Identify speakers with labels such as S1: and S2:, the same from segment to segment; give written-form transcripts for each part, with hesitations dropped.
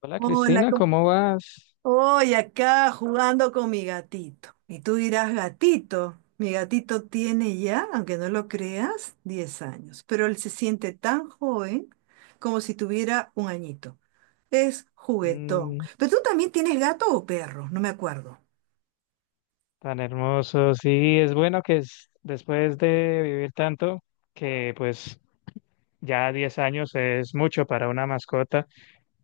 S1: Hola
S2: Hola.
S1: Cristina, ¿cómo vas?
S2: Hoy acá jugando con mi gatito. Y tú dirás, gatito, mi gatito tiene ya, aunque no lo creas, 10 años, pero él se siente tan joven como si tuviera un añito. Es juguetón.
S1: Mm,
S2: Pero tú también tienes gato o perro, no me acuerdo.
S1: tan hermoso. Sí, es bueno que después de vivir tanto, que pues ya 10 años es mucho para una mascota,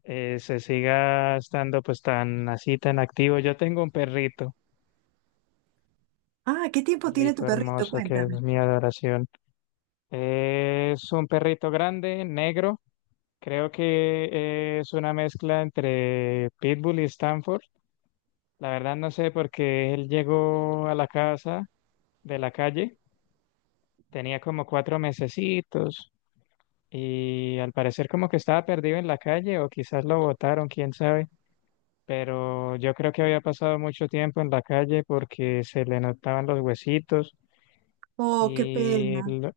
S1: se siga estando pues tan así, tan activo. Yo tengo un perrito,
S2: Ah, ¿qué tiempo tiene tu
S1: perrito
S2: perrito?
S1: hermoso que es
S2: Cuéntame.
S1: mi adoración. Es un perrito grande, negro. Creo que es una mezcla entre Pitbull y Stanford. La verdad no sé porque él llegó a la casa de la calle, tenía como 4 mesecitos y al parecer como que estaba perdido en la calle o quizás lo botaron, quién sabe, pero yo creo que había pasado mucho tiempo en la calle porque se le notaban los huesitos
S2: Oh, qué
S1: y
S2: pena.
S1: lo,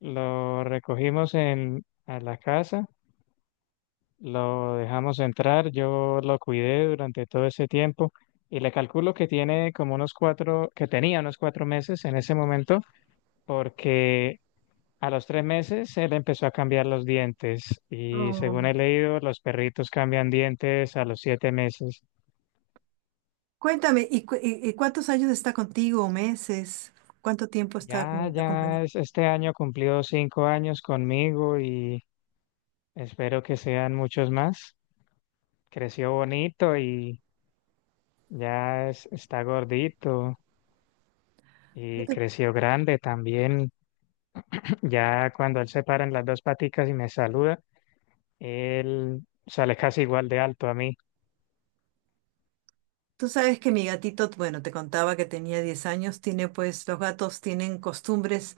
S1: lo recogimos a la casa, lo dejamos entrar, yo lo cuidé durante todo ese tiempo. Y le calculo que tiene como unos cuatro, que tenía unos 4 meses en ese momento, porque a los 3 meses él empezó a cambiar los dientes y según
S2: Oh.
S1: he leído, los perritos cambian dientes a los 7 meses.
S2: Cuéntame, ¿y, y cuántos años está contigo? ¿Meses? ¿Cuánto tiempo está
S1: Ya,
S2: acompañado?
S1: ya es- este año cumplió 5 años conmigo y espero que sean muchos más. Creció bonito y ya está gordito y creció grande también. Ya cuando él se para en las dos paticas y me saluda, él sale casi igual de alto a mí.
S2: Tú sabes que mi gatito, bueno, te contaba que tenía 10 años, tiene pues, los gatos tienen costumbres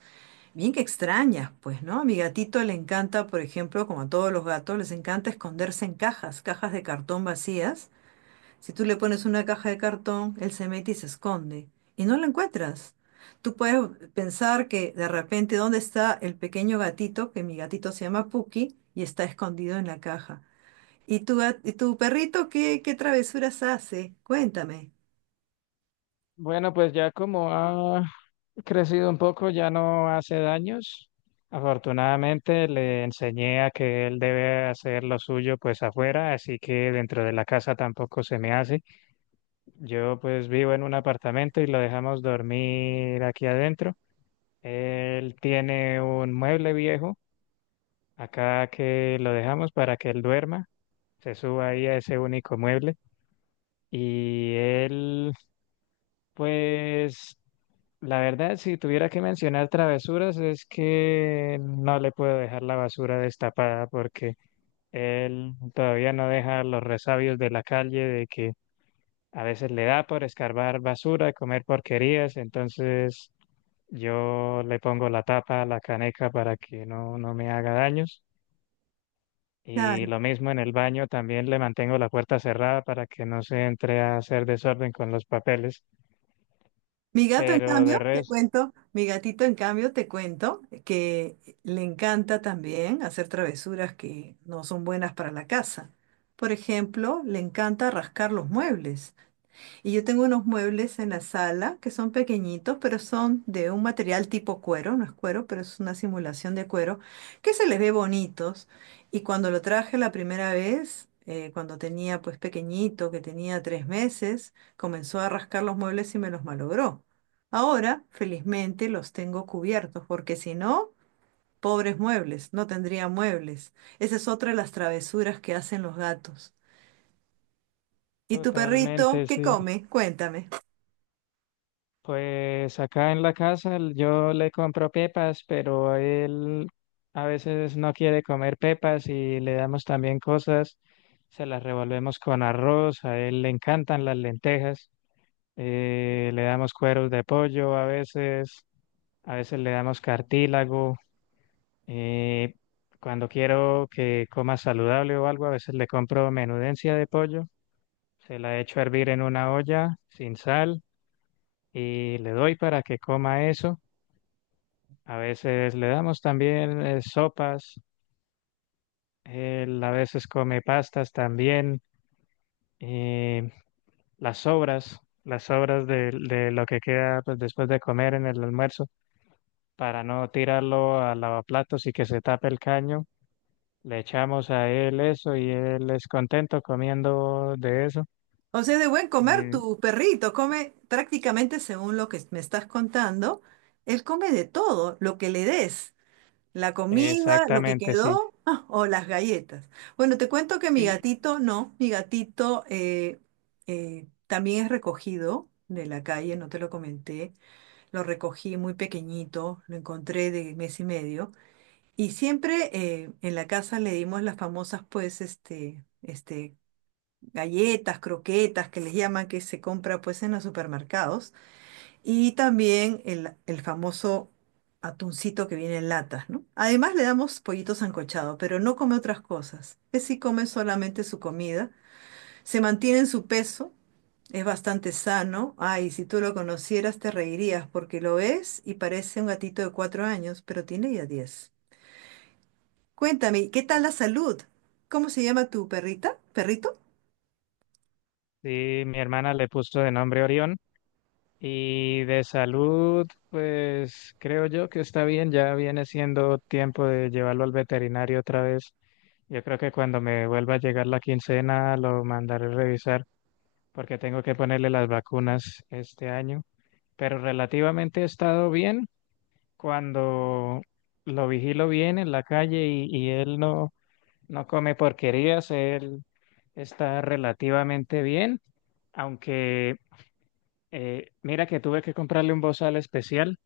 S2: bien que extrañas, pues, ¿no? A mi gatito le encanta, por ejemplo, como a todos los gatos, les encanta esconderse en cajas, cajas de cartón vacías. Si tú le pones una caja de cartón, él se mete y se esconde y no lo encuentras. Tú puedes pensar que de repente, ¿dónde está el pequeño gatito? Que mi gatito se llama Puki y está escondido en la caja. ¿Y y tu perrito qué travesuras hace? Cuéntame.
S1: Bueno, pues ya como ha crecido un poco, ya no hace daños. Afortunadamente le enseñé a que él debe hacer lo suyo pues afuera, así que dentro de la casa tampoco se me hace. Yo pues vivo en un apartamento y lo dejamos dormir aquí adentro. Él tiene un mueble viejo acá que lo dejamos para que él duerma, se suba ahí a ese único mueble. Y él, pues la verdad, si tuviera que mencionar travesuras, es que no le puedo dejar la basura destapada porque él todavía no deja los resabios de la calle de que a veces le da por escarbar basura, comer porquerías, entonces yo le pongo la tapa a la caneca para que no me haga daños. Y lo mismo en el baño, también le mantengo la puerta cerrada para que no se entre a hacer desorden con los papeles.
S2: Mi gato, en
S1: Pero de
S2: cambio, te
S1: resto,
S2: cuento, mi gatito, en cambio, te cuento que le encanta también hacer travesuras que no son buenas para la casa. Por ejemplo, le encanta rascar los muebles. Y yo tengo unos muebles en la sala que son pequeñitos, pero son de un material tipo cuero, no es cuero, pero es una simulación de cuero, que se les ve bonitos. Y cuando lo traje la primera vez, cuando tenía pues pequeñito, que tenía 3 meses, comenzó a rascar los muebles y me los malogró. Ahora, felizmente, los tengo cubiertos, porque si no, pobres muebles, no tendría muebles. Esa es otra de las travesuras que hacen los gatos. ¿Y tu perrito
S1: totalmente,
S2: qué
S1: sí.
S2: come? Cuéntame.
S1: Pues acá en la casa yo le compro pepas, pero él a veces no quiere comer pepas y le damos también cosas, se las revolvemos con arroz, a él le encantan las lentejas, le damos cueros de pollo a veces le damos cartílago, eh, cuando quiero que coma saludable o algo, a veces le compro menudencia de pollo, se la echo a hervir en una olla sin sal y le doy para que coma eso. A veces le damos también sopas, él a veces come pastas también, y las sobras, las sobras de lo que queda pues, después de comer en el almuerzo, para no tirarlo al lavaplatos y que se tape el caño. Le echamos a él eso y él es contento comiendo de eso.
S2: O sea, de buen comer,
S1: Mm.
S2: tu perrito come prácticamente según lo que me estás contando. Él come de todo, lo que le des, la comida, lo que
S1: Exactamente, sí.
S2: quedó ah, o las galletas. Bueno, te cuento que mi
S1: Y,
S2: gatito no, mi gatito también es recogido de la calle, no te lo comenté. Lo recogí muy pequeñito, lo encontré de mes y medio. Y siempre en la casa le dimos las famosas, pues, este, galletas, croquetas, que les llaman, que se compra pues en los supermercados, y también el famoso atuncito que viene en latas, ¿no? Además le damos pollito sancochado, pero no come otras cosas. Que sí come solamente su comida, se mantiene en su peso, es bastante sano. Ay, si tú lo conocieras te reirías porque lo ves y parece un gatito de 4 años, pero tiene ya 10. Cuéntame, ¿qué tal la salud? ¿Cómo se llama tu perrita? ¿Perrito?
S1: Sí, mi hermana le puso de nombre Orión. Y de salud, pues creo yo que está bien, ya viene siendo tiempo de llevarlo al veterinario otra vez. Yo creo que cuando me vuelva a llegar la quincena lo mandaré a revisar porque tengo que ponerle las vacunas este año. Pero relativamente he estado bien cuando lo vigilo bien en la calle y él no come porquerías, él está relativamente bien, aunque mira que tuve que comprarle un bozal especial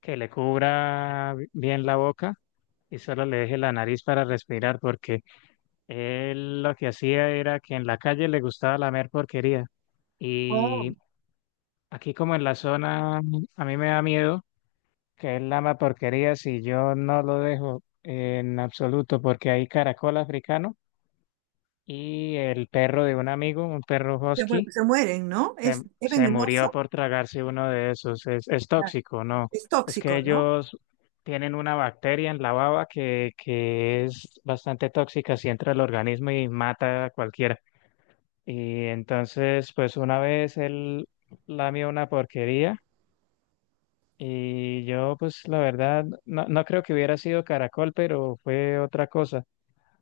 S1: que le cubra bien la boca y solo le deje la nariz para respirar, porque él lo que hacía era que en la calle le gustaba lamer porquería.
S2: Oh.
S1: Y aquí como en la zona, a mí me da miedo que él lama porquería si yo no lo dejo en absoluto, porque hay caracol africano y el perro de un amigo, un perro
S2: Se, mu-
S1: husky
S2: se mueren, ¿no?
S1: Se,
S2: Es
S1: se murió
S2: venenoso.
S1: por tragarse uno de esos. Es
S2: Ah,
S1: tóxico, ¿no?
S2: es
S1: Es que
S2: tóxico, ¿no?
S1: ellos tienen una bacteria en la baba que es bastante tóxica si entra al organismo y mata a cualquiera. Y entonces, pues una vez él lamió una porquería y yo, pues la verdad, no creo que hubiera sido caracol, pero fue otra cosa.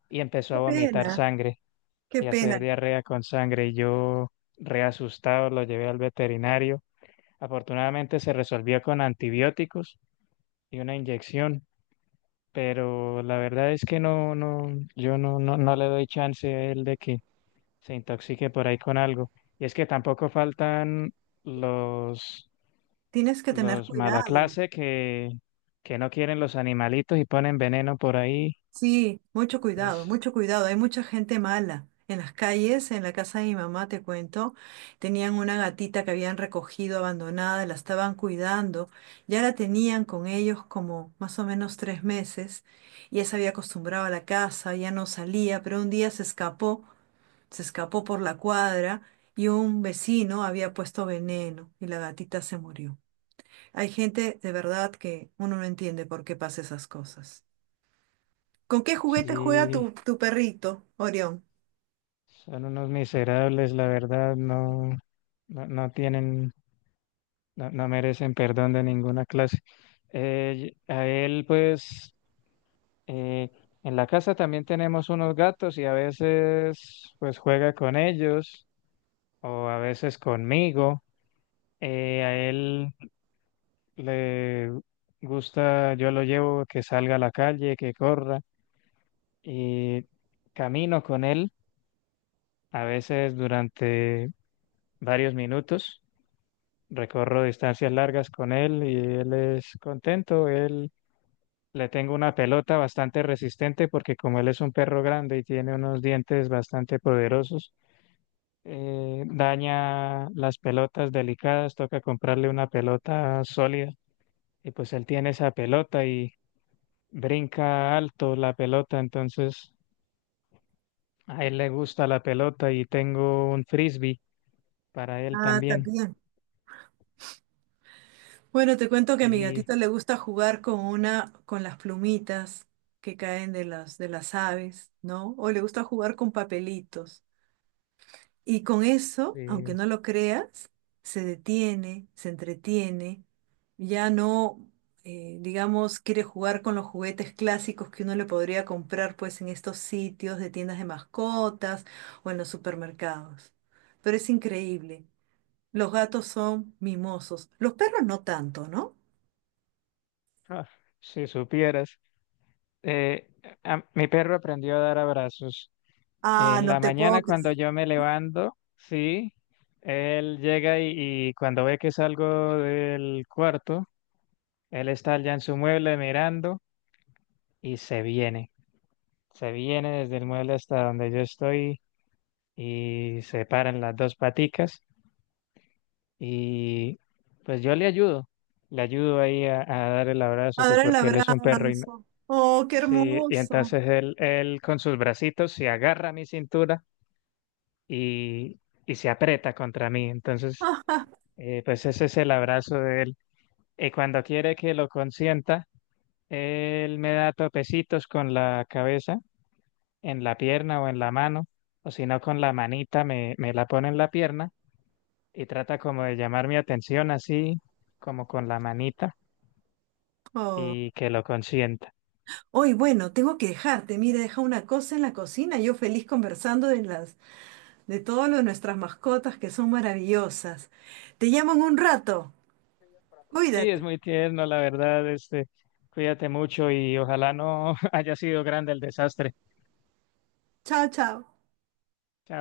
S1: Y empezó
S2: Qué
S1: a vomitar
S2: pena,
S1: sangre
S2: qué
S1: y a hacer
S2: pena.
S1: diarrea con sangre. Y yo, reasustado, lo llevé al veterinario. Afortunadamente se resolvió con antibióticos y una inyección, pero la verdad es que no, yo no le doy chance a él de que se intoxique por ahí con algo. Y es que tampoco faltan los,
S2: Tienes que tener
S1: los mala
S2: cuidado.
S1: clase que no quieren los animalitos y ponen veneno por ahí.
S2: Sí, mucho cuidado,
S1: Entonces,
S2: mucho cuidado. Hay mucha gente mala. En las calles, en la casa de mi mamá, te cuento, tenían una gatita que habían recogido abandonada, la estaban cuidando. Ya la tenían con ellos como más o menos 3 meses. Ya se había acostumbrado a la casa, ya no salía, pero un día se escapó. Se escapó por la cuadra y un vecino había puesto veneno y la gatita se murió. Hay gente de verdad que uno no entiende por qué pasa esas cosas. ¿Con qué juguete juega tu,
S1: sí,
S2: tu perrito, Orión?
S1: son unos miserables, la verdad, no tienen, no merecen perdón de ninguna clase. A él, pues, eh, en la casa también tenemos unos gatos y a veces, pues, juega con ellos o a veces conmigo. A él le gusta, yo lo llevo que salga a la calle, que corra y camino con él, a veces durante varios minutos. Recorro distancias largas con él y él es contento, él. Le tengo una pelota bastante resistente porque como él es un perro grande y tiene unos dientes bastante poderosos, daña las pelotas delicadas, toca comprarle una pelota sólida y pues él tiene esa pelota y brinca alto la pelota, entonces a él le gusta la pelota y tengo un frisbee para él
S2: Ah,
S1: también.
S2: también. Bueno, te cuento que a mi
S1: Y
S2: gatita le gusta jugar con con las plumitas que caen de de las aves, ¿no? O le gusta jugar con papelitos. Y con eso, aunque
S1: eh,
S2: no lo creas, se detiene, se entretiene, ya no, digamos, quiere jugar con los juguetes clásicos que uno le podría comprar pues en estos sitios de tiendas de mascotas o en los supermercados. Pero es increíble. Los gatos son mimosos. Los perros no tanto, ¿no?
S1: ah, si supieras, eh, mi perro aprendió a dar abrazos.
S2: Ah,
S1: En
S2: no
S1: la
S2: te puedo
S1: mañana
S2: creer.
S1: cuando yo me levanto, sí, él llega y cuando ve que salgo del cuarto, él está allá en su mueble mirando y se viene. Se viene desde el mueble hasta donde yo estoy y se paran las dos paticas y pues yo le ayudo. Le ayudo ahí a dar el abrazo, pues
S2: Ahora el
S1: porque él es un perro y
S2: abrazo. Oh, qué
S1: sí, y
S2: hermoso.
S1: entonces él con sus bracitos se agarra a mi cintura y, y se aprieta contra mí. Entonces, pues ese es el abrazo de él. Y cuando quiere que lo consienta, él me da topecitos con la cabeza, en la pierna o en la mano, o si no con la manita me la pone en la pierna y trata como de llamar mi atención así, como con la manita,
S2: Oh.
S1: y que lo consienta.
S2: Hoy, bueno, tengo que dejarte. Mira, he dejado una cosa en la cocina. Yo feliz conversando de las, de todo lo de nuestras mascotas que son maravillosas. Te llamo en un rato.
S1: Sí, es
S2: Cuídate.
S1: muy tierno, la verdad, este, cuídate mucho y ojalá no haya sido grande el desastre.
S2: Chao, chao.
S1: Chao.